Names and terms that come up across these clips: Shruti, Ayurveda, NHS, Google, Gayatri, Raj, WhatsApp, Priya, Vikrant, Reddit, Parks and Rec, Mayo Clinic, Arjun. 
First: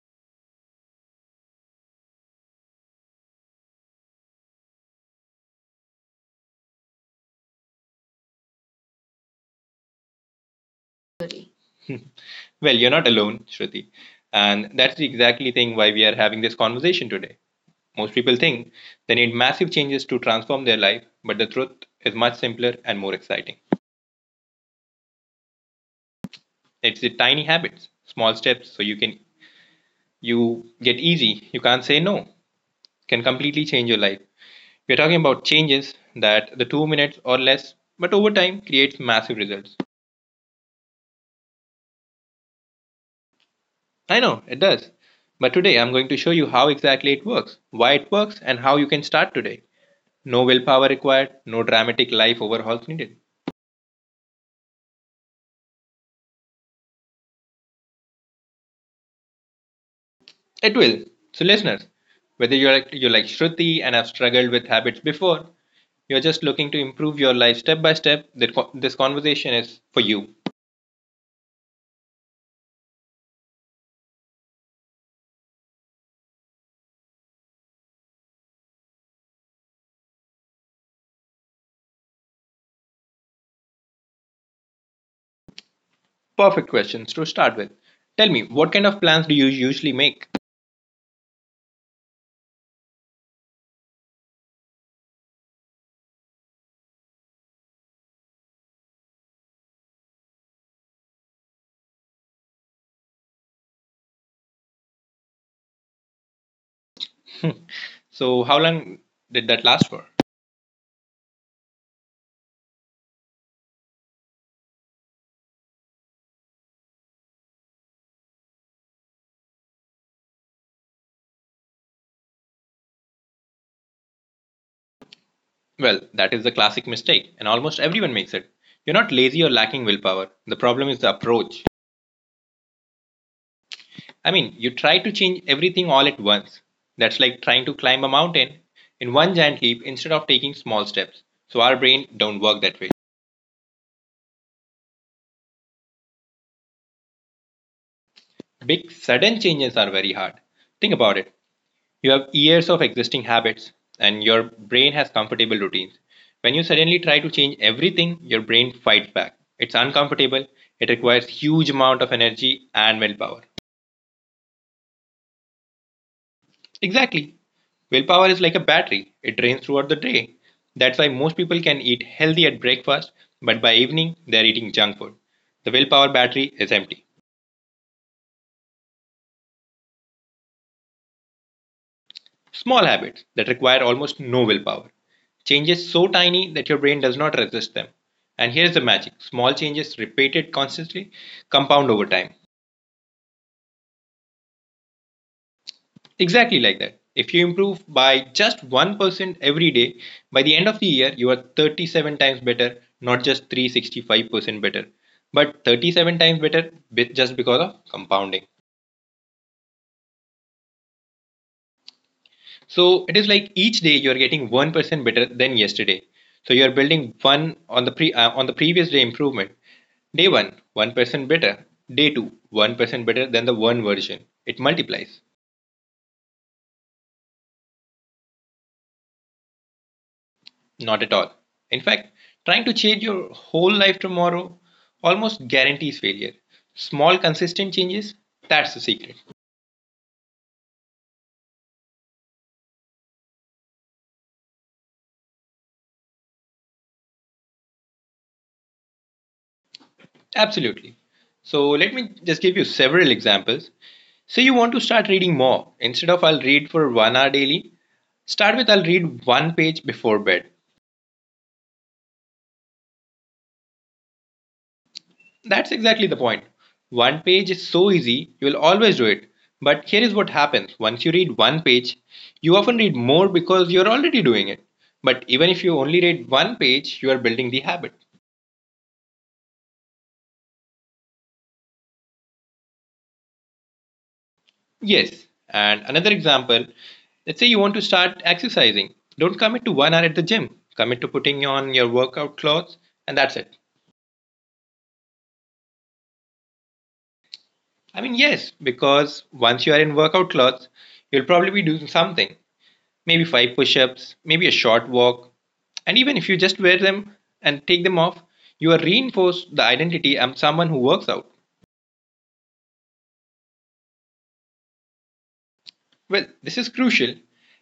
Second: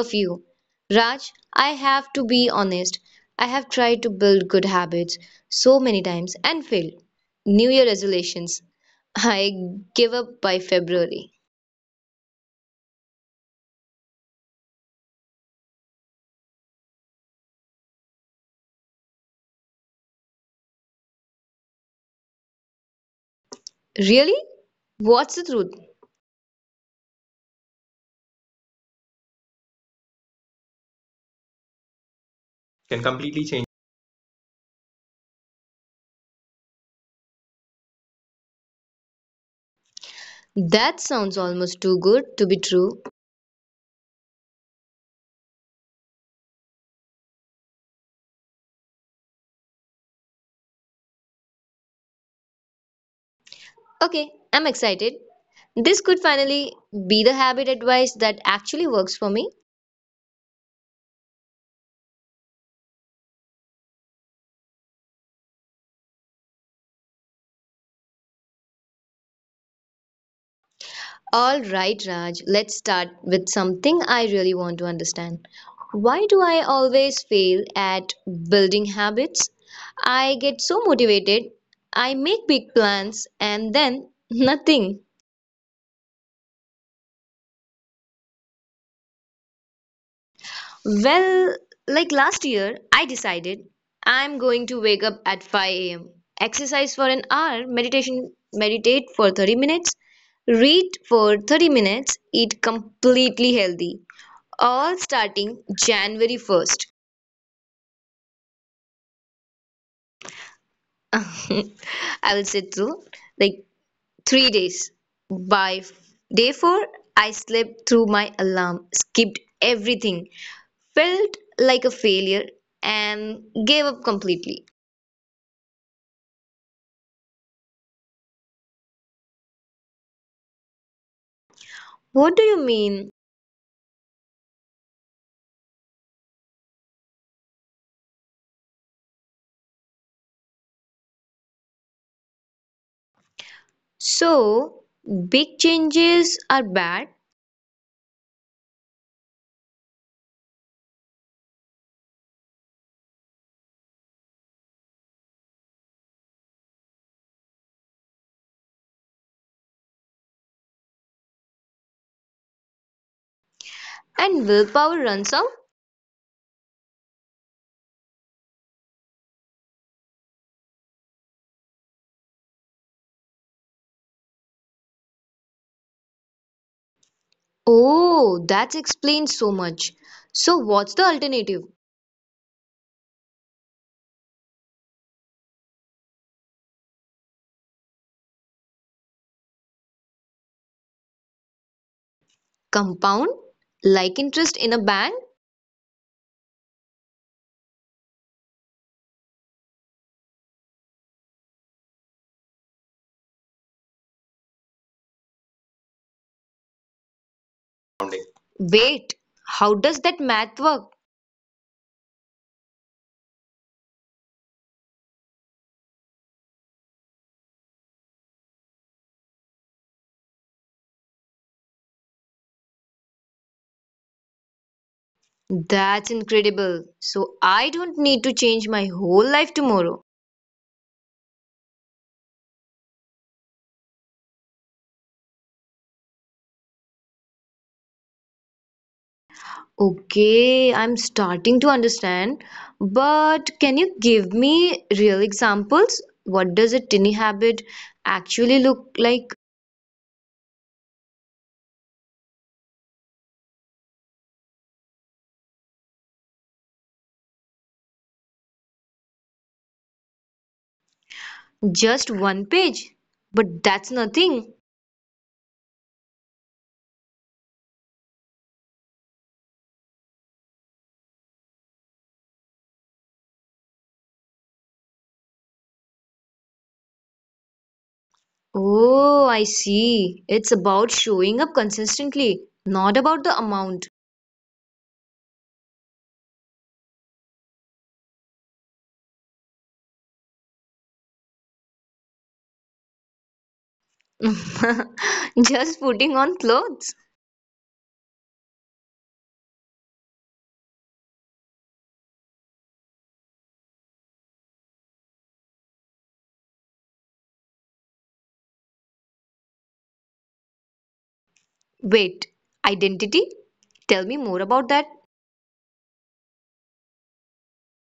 of you. Raj, I have to be honest. I have tried to build good habits so many times and failed. New Year resolutions. I give up by February. Well, you're not alone, Shruti. And that's the exactly thing why we are having this conversation today. Most people think they need massive changes to transform their life, but the truth is much simpler and more exciting. Really? What's the truth? It's the tiny habits, small steps so you get easy, you can't say no. Can Can completely change. completely change your life. We're talking about changes that the 2 minutes or less, but over time creates massive results. That sounds almost too good to be true. I know it does. But today I'm going to show you how exactly it works, why it works, and how you can start today. No willpower required, no dramatic life overhauls needed. Okay, I'm excited. This could finally be the habit advice that actually works for me. It will. So listeners, whether you're like Shruti and have struggled with habits before, you're just looking to improve your life step by step, that this conversation is for you. All right, Raj, let's start with something I really want to understand. Why do I always fail at building habits? I get so motivated, I make big plans, and then nothing. Perfect questions to start with. Tell me, what kind of plans do you usually make? Well, like last year, I decided I'm going to wake up at 5 a.m., exercise for an hour, meditate for 30 minutes, read for 30 minutes, eat completely healthy, all starting January 1st. So, how long did that last for? I will say like 3 days. By day four, I slept through my alarm, skipped everything, felt like a failure, and gave up completely. Well, that is the classic mistake, and almost everyone makes it. You're not lazy or lacking willpower. The problem is the approach. What do you mean? I mean, you try to change everything all at once. That's like trying to climb a mountain in one giant leap instead of taking small steps. So, our brain don't work that way. So, big changes are bad Big sudden changes are very hard. Think about it. You have years of existing habits and your brain has comfortable routines. When you suddenly try to change everything, your brain fights back. It's uncomfortable. It requires huge amount of energy and willpower. and willpower runs out? Exactly. Willpower is like a battery. It drains throughout the day. That's why most people can eat healthy at breakfast, but by evening they're eating junk food. The willpower battery is empty. Oh, that explains so much. So, what's the alternative? Small habits that require almost no willpower. Changes so tiny that your brain does not resist them. And here's the magic small changes repeated constantly compound over time. Compound? Like interest in a bank? Exactly like that. If you improve by just 1% every day, by the end of the year, you are 37 times better, not just 365% better, but 37 times better just because of compounding. Wait, how does that math work? So it is like each day you are getting 1% better than yesterday. So you are building one on the pre on the previous day improvement. Day 1, 1% better. Day 2, 1% better than the one version. It multiplies. That's incredible. So I don't need to change my whole life tomorrow. Not at all. In fact, trying to change your whole life tomorrow almost guarantees failure. Small consistent changes, that's the secret. Okay, I'm starting to understand. But can you give me real examples? What does a tiny habit actually look like? Absolutely. So let me just give you several examples. Say you want to start reading more. Instead of I'll read for 1 hour daily, start with I'll read one page before bed. Just one page. But that's nothing. That's exactly the point. One page is so easy, you will always do it. But here is what happens once you read one page, you often read more because you're already doing it. But even if you only read one page, you are building the habit. Oh, I see. It's about showing up consistently, not about the amount. Yes. And another example, let's say you want to start exercising. Don't commit to 1 hour at the gym. Commit to putting on your workout clothes and that's it. Just putting on clothes. I mean, yes, because once you are in workout clothes, you'll probably be doing something. Maybe five push ups, maybe a short walk. And even if you just wear them and take them off, you are reinforced the identity I'm someone who works out. Wait, identity? Tell me more about that. Well, this is crucial.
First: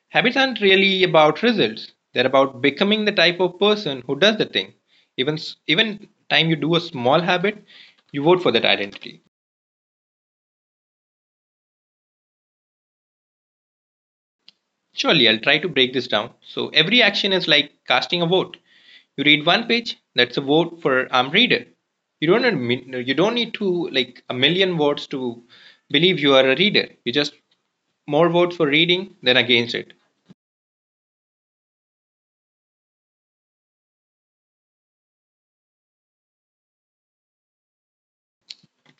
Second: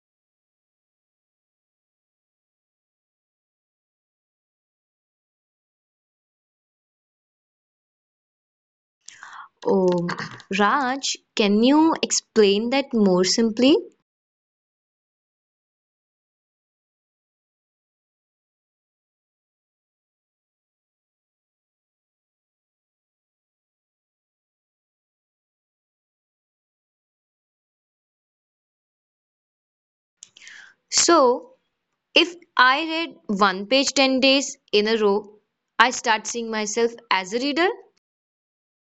Habits aren't really about results. They're about becoming the type of person who does the thing. Even time you do a small habit, you vote for that identity. Um, Raj, can you explain that more simply? Surely, I'll try to break this down. So every action is like casting a vote. You read one page, that's a vote for armed reader. You don't need to like a million votes to believe you are a reader. You just more votes for reading than against it. So, if I read one page 10 days in a row, I start seeing myself as a reader.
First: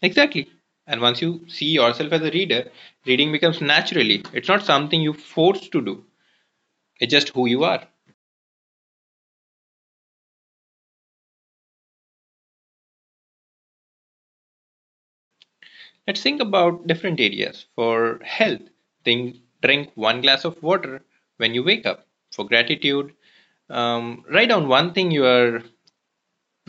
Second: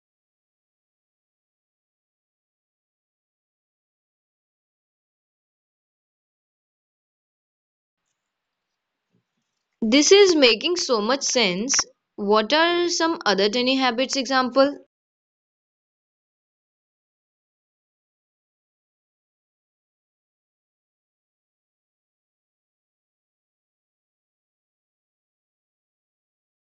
Exactly. And once you see yourself as a reader, reading becomes naturally. It's not something you force to do, it's just who you are. This is making so much sense. What are some other tiny habits example? Let's think about different areas. For health, think, drink one glass of water when you wake up. For gratitude, write down one thing you are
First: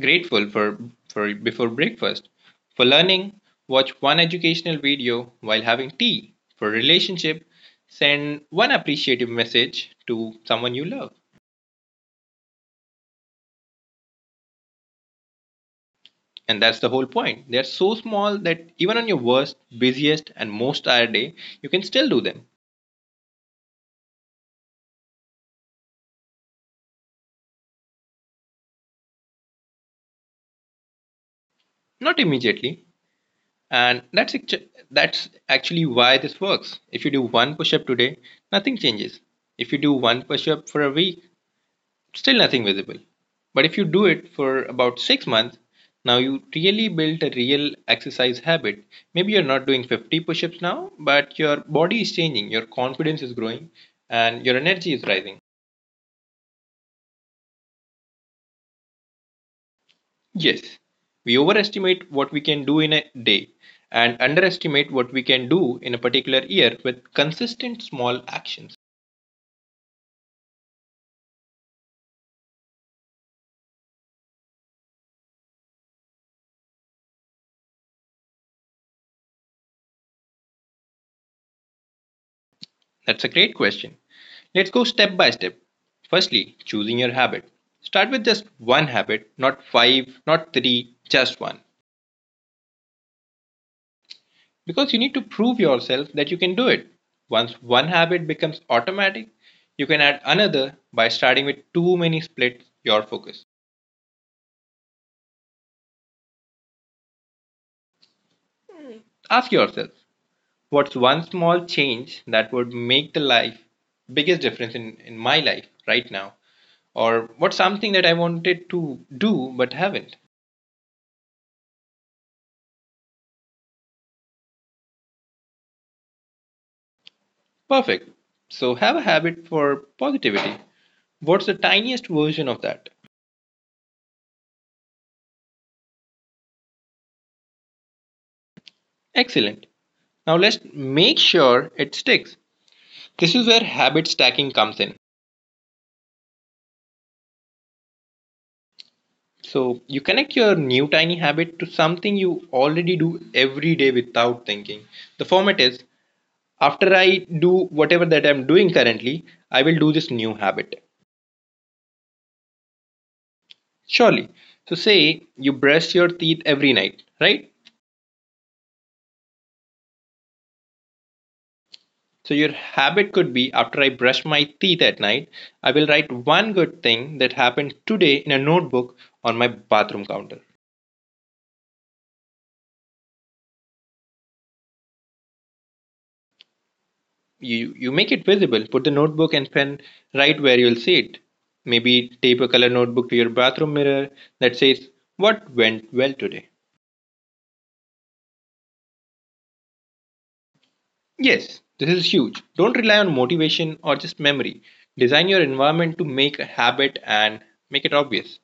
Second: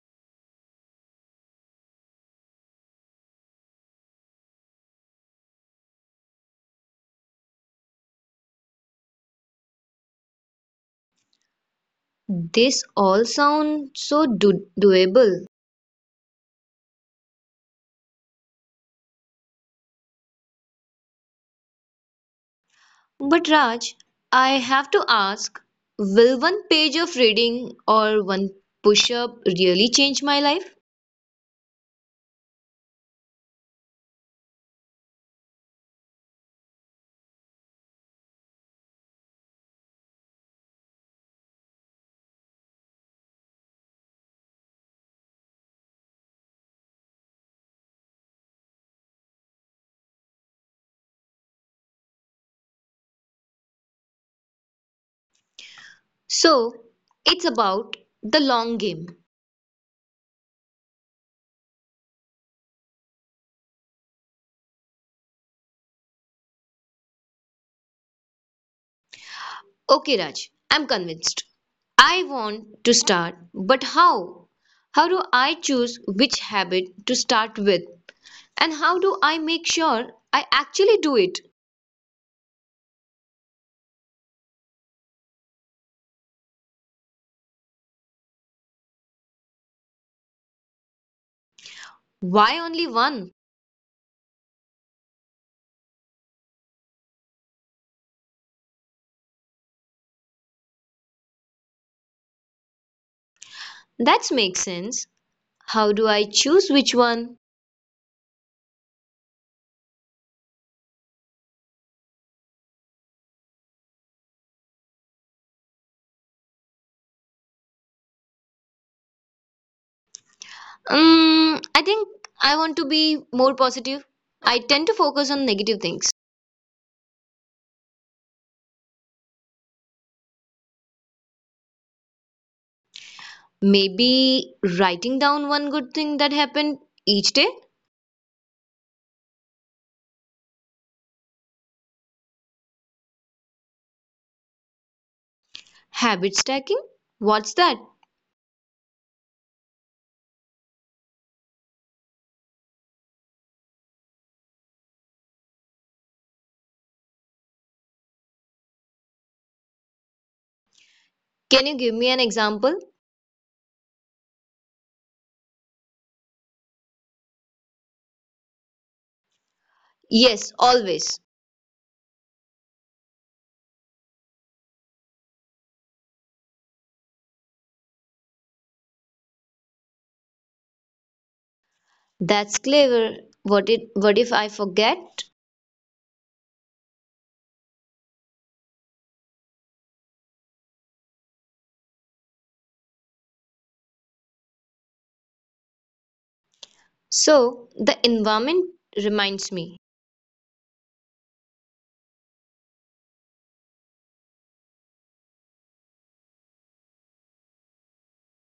grateful for before breakfast. For learning, watch one educational video while having tea. For relationship, send one appreciative message to someone you love. This all sound so doable. And that's the whole point. They're so small that even on your worst, busiest, and most tired day, you can still do them. But Raj, I have to ask, will one page of reading or one push up really change my life? Not immediately. And that's actually why this works. If you do one push-up today, nothing changes. If you do one push-up for a week, still nothing visible. But if you do it for about 6 months, now you really built a real exercise habit. Maybe you're not doing 50 push-ups now, but your body is changing, your confidence is growing, and your energy is rising. So it's about the long game. Yes, we overestimate what we can do in a day and underestimate what we can do in a particular year with consistent small actions. Okay, Raj, I'm convinced. I want to start, but how? How do I choose which habit to start with? And how do I make sure I actually do it? That's a great question. Let's go step by step. Firstly, choosing your habit. Start with just one habit, not five, not three, just one. Why only one? Because you need to prove yourself that you can do it. Once one habit becomes automatic, you can add another by starting with too many splits your focus. That makes sense. How do I choose which one? Ask yourself, what's one small change that would make the life biggest difference in my life right now? Or what's something that I wanted to do but haven't? I think I want to be more positive. I tend to focus on negative things. Perfect. So have a habit for positivity. What's the tiniest version of that? Maybe writing down one good thing that happened each day. Excellent. Now let's make sure it sticks. This is where habit stacking comes in. Habit stacking? What's that? So you connect your new tiny habit to something you already do every day without thinking. The format is, after I do whatever that I'm doing currently, I will do this new habit. Can you give me an example? Surely. So, say you brush your teeth every night, right? Yes, always. So, your habit could be, after I brush my teeth at night, I will write one good thing that happened today in a notebook on my bathroom counter. That's clever. What if I forget? You make it visible, put the notebook and pen right where you'll see it. Maybe tape a color notebook to your bathroom mirror that says, what went well today? So, the environment reminds me. Yes, this is huge. Don't rely on motivation or just memory. Design your environment to make a habit and make it obvious.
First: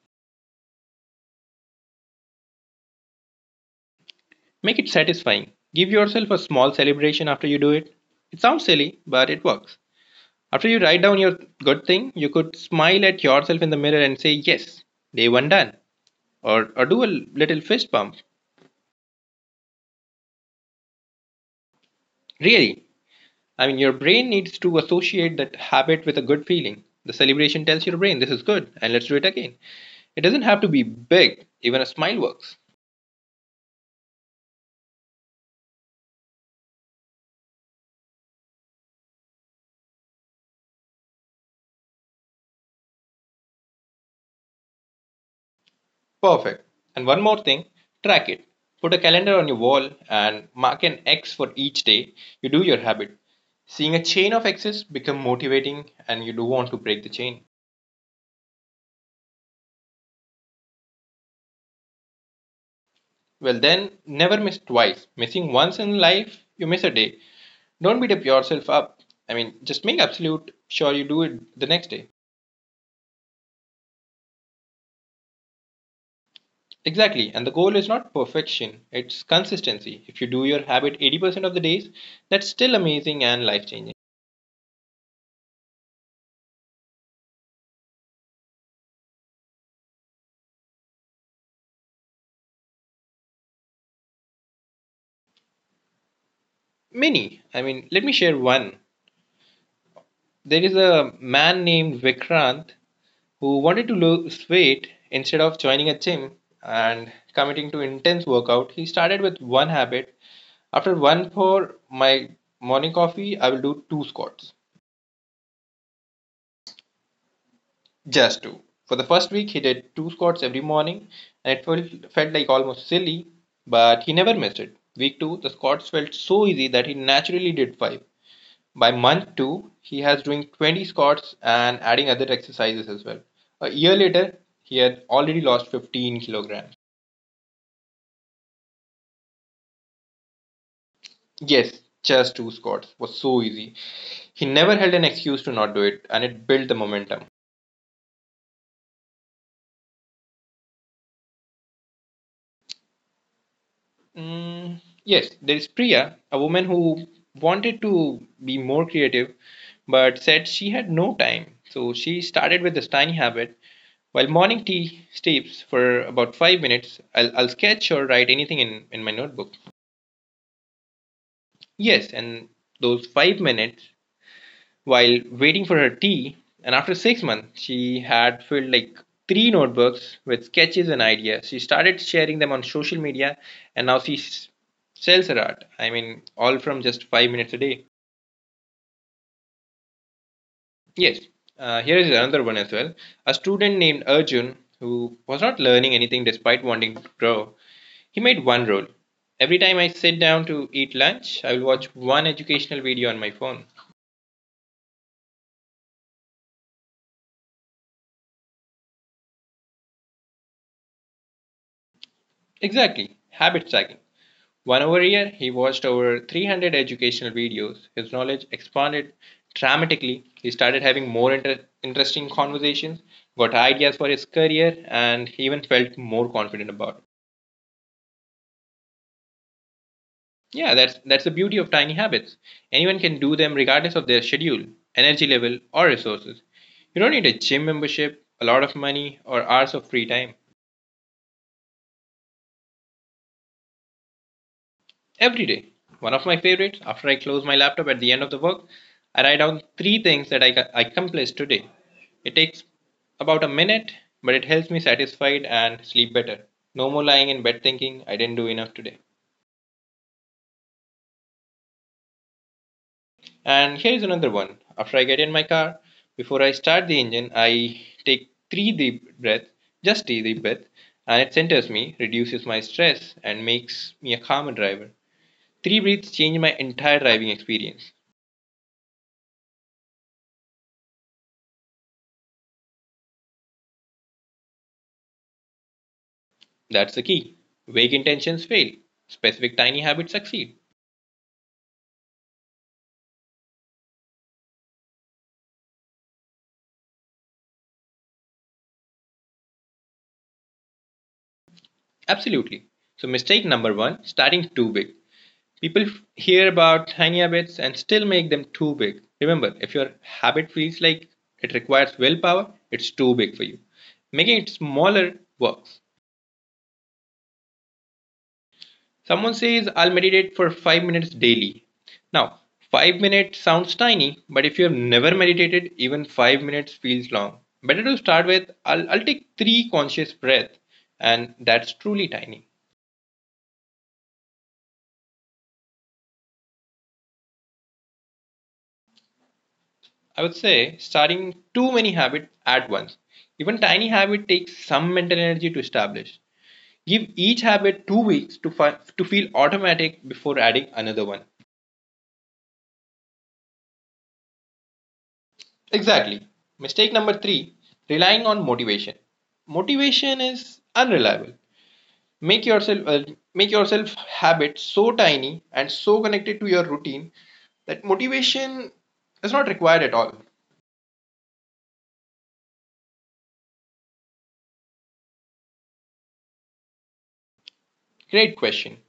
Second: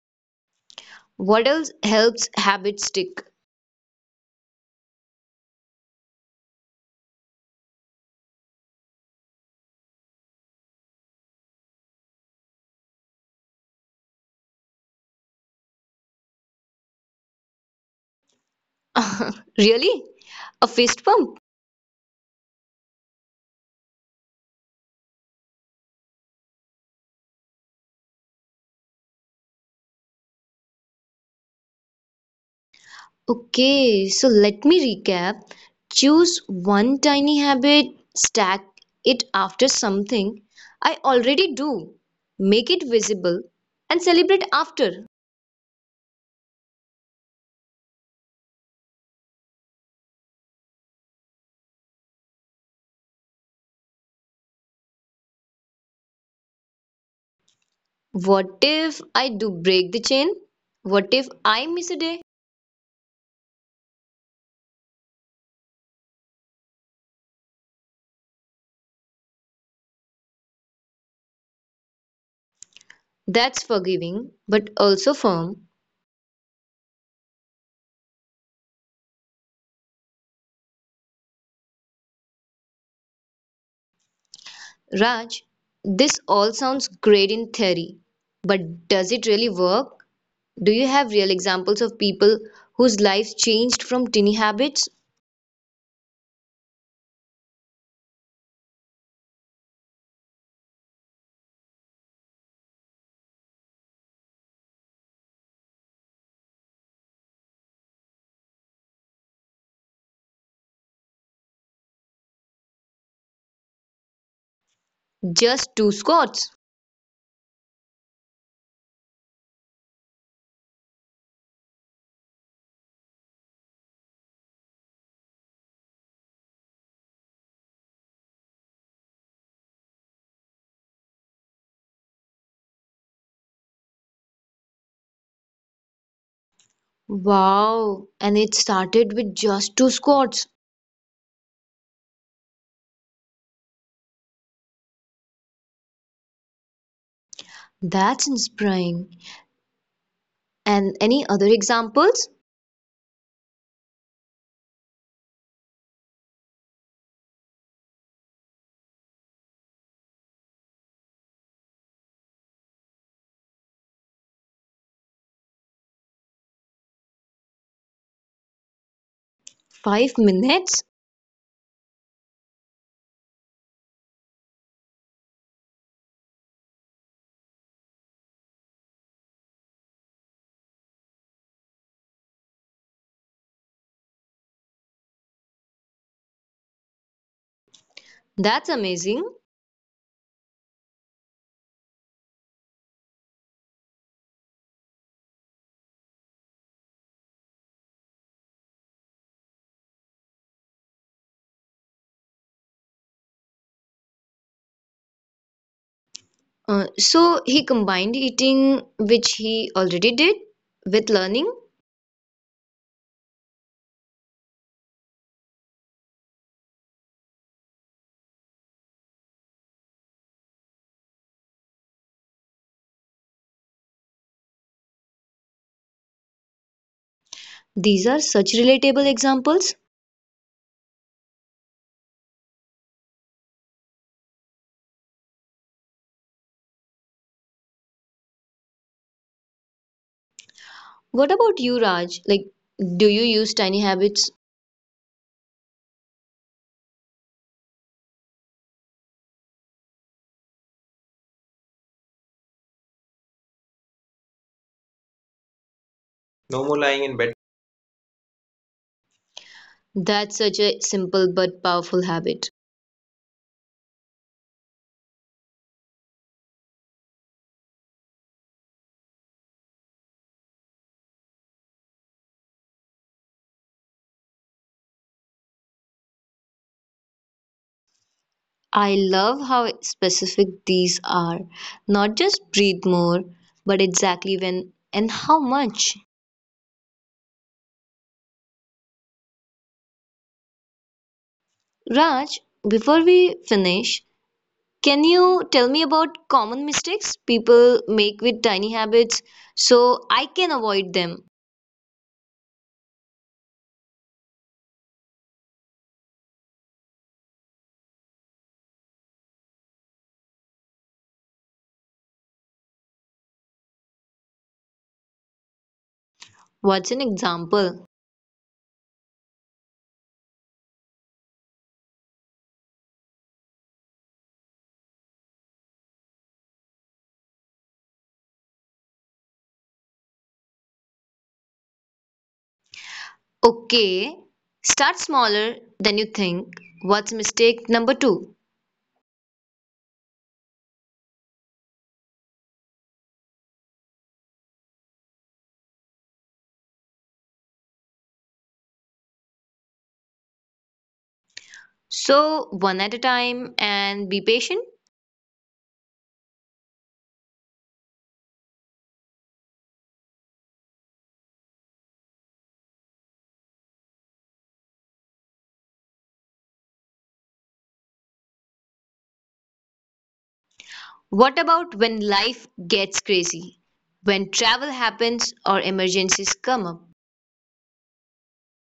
What else helps habits stick? Make it satisfying. Give yourself a small celebration after you do it. It sounds silly, but it works. After you write down your good thing, you could smile at yourself in the mirror and say, yes, day one done. Or do a little fist bump. Really? A fist pump? Really, I mean, your brain needs to associate that habit with a good feeling. The celebration tells your brain, this is good, and let's do it again. It doesn't have to be big, even a smile works. Okay, so let me recap. Choose one tiny habit, stack it after something I already do, make it visible, and celebrate after. Perfect. And one more thing, track it. Put a calendar on your wall and mark an X for each day you do your habit. Seeing a chain of X's become motivating and you do want to break the chain. What if I do break the chain? What if I miss a day? Well, then never miss twice. Missing once in life, you miss a day. Don't beat up yourself up. I mean, just make absolute sure you do it the next day. That's forgiving, but also firm. Exactly, and the goal is not perfection, it's consistency. If you do your habit 80% of the days, that's still amazing and life changing. Raj, this all sounds great in theory, but does it really work? Do you have real examples of people whose lives changed from tiny habits? Many, I mean, let me share one. There is a man named Vikrant who wanted to lose weight instead of joining a gym and committing to intense workout. He started with one habit. After one pour my morning coffee, I will do two squats. Just two squats. Just two. For the first week, he did two squats every morning, and it felt like almost silly, but he never missed it. Week two, the squats felt so easy that he naturally did five. By month two, he has doing 20 squats and adding other exercises as well. A year later, he had already lost 15 kilograms. Wow, and it started with just two squats. Yes, just two squats was so easy. He never held an excuse to not do it, and it built the momentum. That's inspiring. And any other examples? Mm, yes, there is Priya, a woman who wanted to be more creative but said she had no time. So she started with this tiny habit. While morning tea steeps for about 5 minutes, I'll sketch or write anything in my notebook. 5 minutes? Yes, and those 5 minutes while waiting for her tea, and after 6 months, she had filled like three notebooks with sketches and ideas. She started sharing them on social media, and now she sells her art. I mean, all from just 5 minutes a day. That's amazing. Yes, here is another one as well. A student named Arjun, who was not learning anything despite wanting to grow, he made one rule. Every time I sit down to eat lunch, I will watch one educational video on my phone. So he combined eating, which he already did, with learning. Exactly, habit stacking. One over a year, he watched over 300 educational videos. His knowledge expanded dramatically. He started having more interesting conversations, got ideas for his career, and he even felt more confident about it. These are such relatable examples. Yeah, that's the beauty of tiny habits. Anyone can do them regardless of their schedule, energy level, or resources. You don't need a gym membership, a lot of money, or hours of free time. What about you, Raj? Like, do you use tiny habits? Every day, one of my favorites, after I close my laptop at the end of the work, I write down three things that I accomplished today. It takes about a minute, but it helps me satisfied and sleep better. No No more more lying lying in in bed. bed thinking I didn't do enough today. That's such a simple but powerful habit. And here is another one. After I get in my car, before I start the engine, I take three deep breaths, just three deep breaths, and it centers me, reduces my stress, and makes me a calmer driver. Three breaths change my entire driving experience. I love how specific these are. Not just breathe more, but exactly when and how much. That's the key. Vague intentions fail, specific tiny habits succeed. Raj, before we finish, can you tell me about common mistakes people make with tiny habits so I can avoid them? Absolutely. So, mistake number one starting too big. People hear about tiny habits and still make them too big. Remember, if your habit feels like it requires willpower, it's too big for you. Making it smaller works. What's an example? Someone says, I'll meditate for 5 minutes daily. Now, 5 minutes sounds tiny, but if you have never meditated, even 5 minutes feels long. Better to start with, I'll take three conscious breaths, and that's truly tiny. Okay, start smaller than you think. What's mistake number two? I would say starting too many habits at once. Even tiny habit takes some mental energy to establish. Give each habit 2 weeks to, to feel automatic before adding another one. So, one at a time and be patient. Exactly. Mistake number three relying on motivation. Motivation is unreliable. Make yourself uh, Make yourself habits so tiny and so connected to your routine that motivation is not required at all. What about when life gets crazy? When travel happens or emergencies come up? Great question.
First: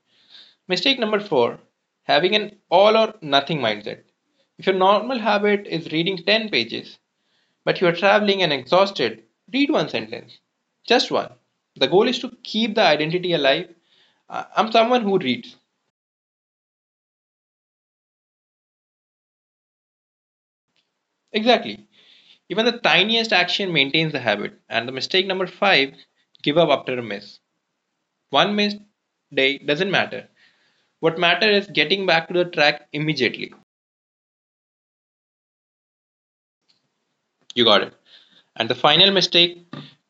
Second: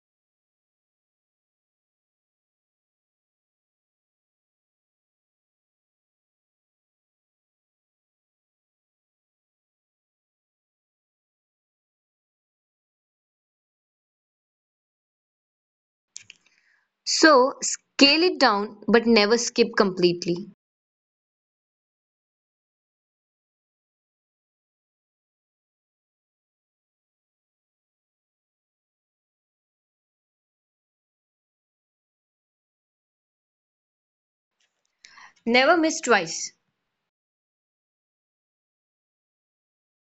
Mistake number four having an all or nothing mindset. If your normal habit is reading 10 pages, but you are traveling and exhausted, read one sentence. Just one. The goal is to keep the identity alive. I'm someone who reads. So, scale it down but never skip completely. Exactly. Even the tiniest action maintains the habit. And the mistake number five give up after a miss. One missed day doesn't matter. What matters is getting back to the track immediately. Never miss twice. You got it. And the final mistake,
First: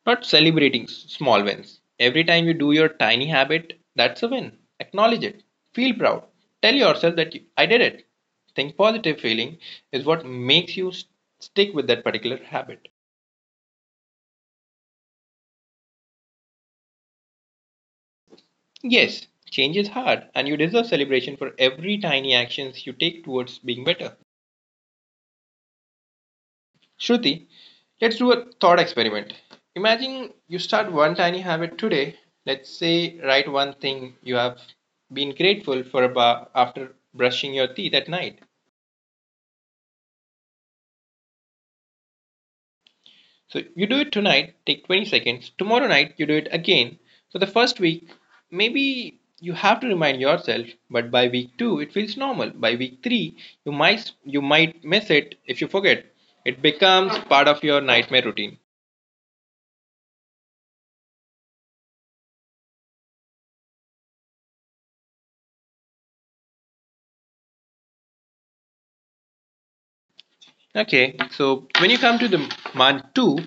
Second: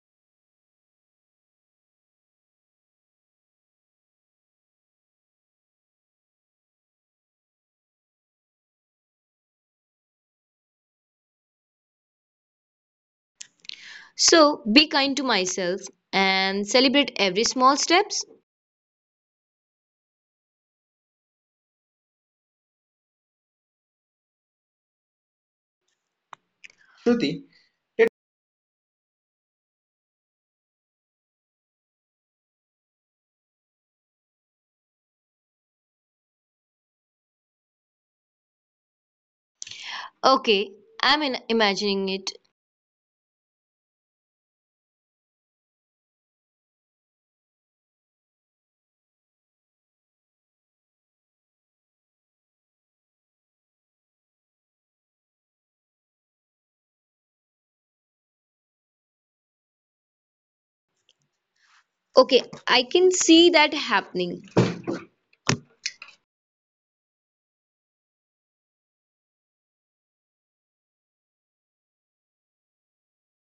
not celebrating small wins. Every time you do your tiny habit, that's a win. Acknowledge it. Feel proud. Tell yourself that you, I did it. Think positive feeling is what makes you stick with that particular habit. So be kind to myself and celebrate every small steps. Yes, change is hard and you deserve celebration for every tiny actions you take towards being better. Shruti. Shruti, let's do a thought experiment. Imagine you start one tiny habit today. Let's say write one thing you have been grateful for about after brushing your teeth at night. Okay, I'm imagining it. So you do it tonight, take 20 seconds. Tomorrow night you do it again. So the first week, maybe you have to remind yourself, but by week 2 it feels normal. By week 3, you might miss it if you forget. It becomes part of your nightmare routine. Okay, I can see that happening Okay, so when you come to the month two,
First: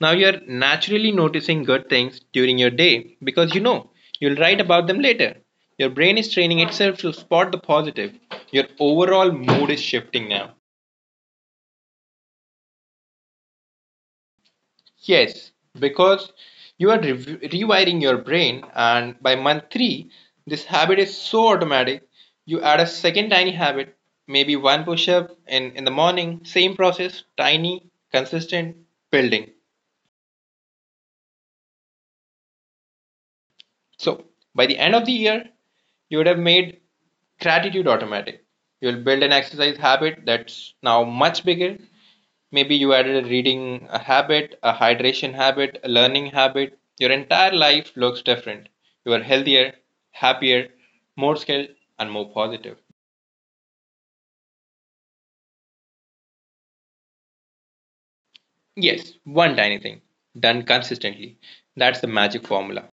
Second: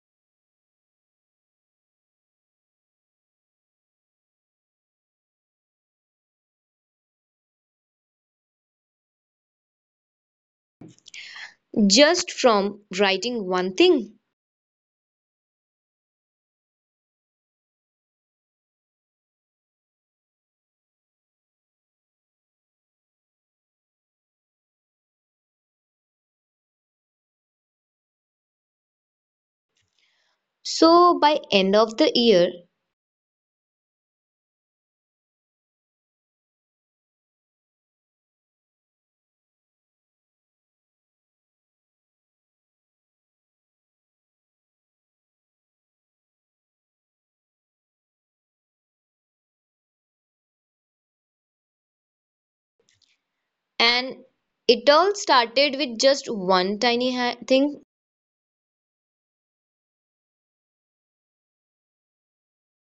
now you're naturally noticing good things during your day because you know you'll write about them later. Your brain is training itself to spot the positive. Your overall mood is shifting now. just from writing one thing. Yes, because you are rewiring your brain, and by month three, this habit is so automatic. You add a second tiny habit, maybe one push up in the morning, same process, tiny, consistent, building. So by end of the year, So by the end of the year, you would have made gratitude automatic. You'll build an exercise habit that's now much bigger. Maybe you added a reading a habit, a hydration habit, a learning habit. Your entire life looks different. You are healthier, happier, more skilled, and more positive. and it all started with just one tiny thing. Yes, one tiny thing done consistently. That's the magic formula.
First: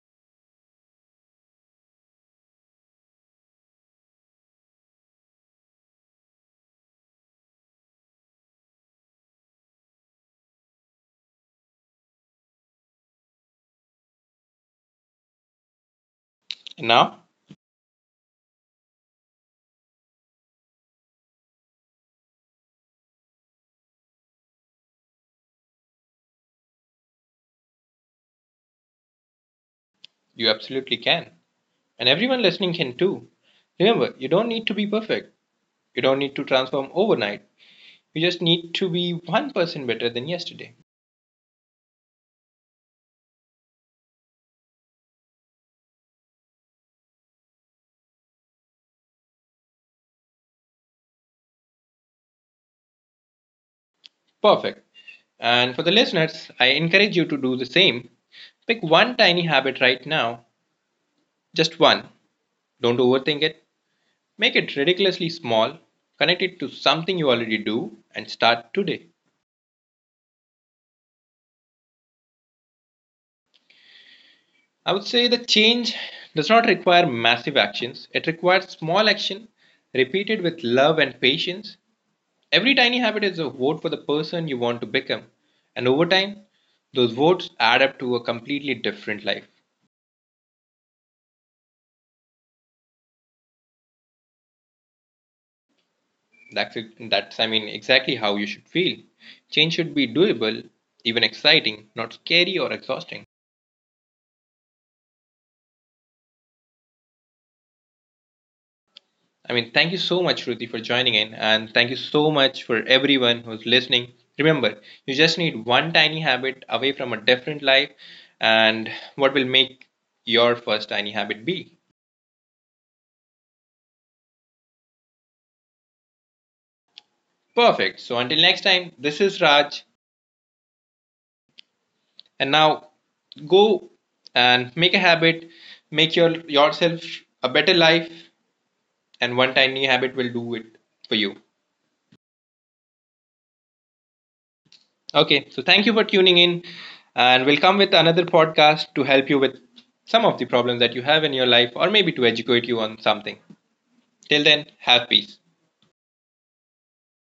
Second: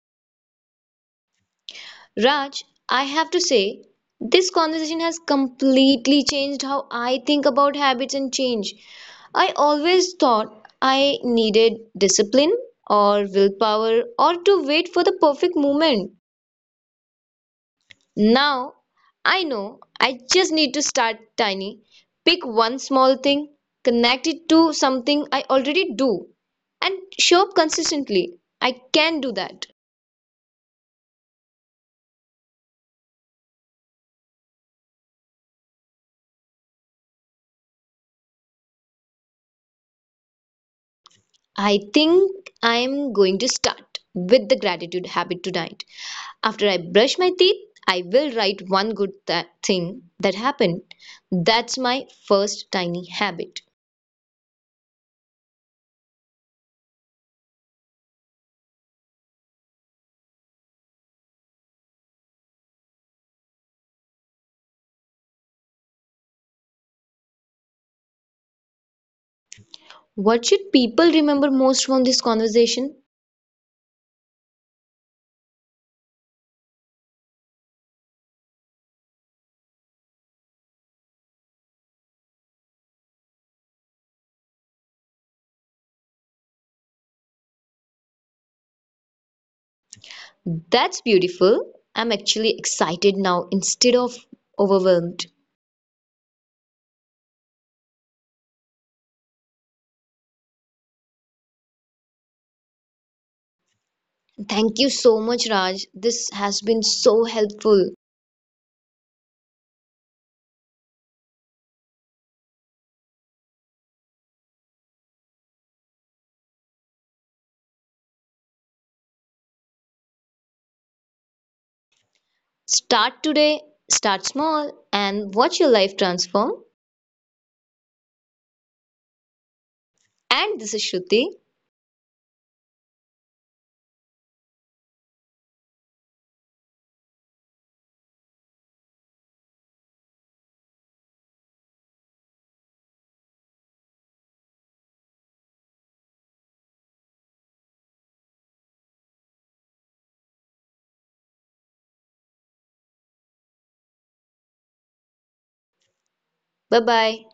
Raj, I have to say, this conversation has completely changed how I think about habits and change. I always thought I needed discipline or willpower or to wait for the perfect moment. And now Now I know I just need to start tiny, pick one small thing, connect it to something I already do, and show up consistently. I can do that. you absolutely can. And everyone listening can too. Remember, you don't need to be perfect. You don't need to transform overnight. You just need to be 1% better than yesterday. I think I'm going to start with the gratitude habit tonight. After I brush my teeth, I will write one good thing that happened. That's my first tiny habit. Perfect. And for the listeners, I encourage you to do the same. Pick one tiny habit right now, just one. Don't overthink it. Make it ridiculously small, connect it to something you already do, and start today. What should people remember most from this conversation? I would say the change does not require massive actions, it requires small action repeated with love and patience. Every tiny habit is a vote for the person you want to become. And over time, those votes add up to a completely different life. That's beautiful. I'm actually excited now instead of overwhelmed. That's exactly how you should feel. Change should be doable, even exciting, not scary or exhausting. Thank you so much, Raj. This has been so helpful. Thank you so much, Ruthie, for joining in. And thank you so much for everyone who's listening. Remember, you just need one tiny habit away from a different life. And what will make your first tiny habit be? Start today, start small, and watch your life transform. Perfect. So until next time, this is Raj. And this is Shruti. And now go and make a habit, make yourself a better life, and one tiny habit will do it for you. Okay, so thank you for tuning in, and we'll come with another podcast to help you with some of the problems that you have in your life, or maybe to educate you on something. Till then, have peace. 拜拜。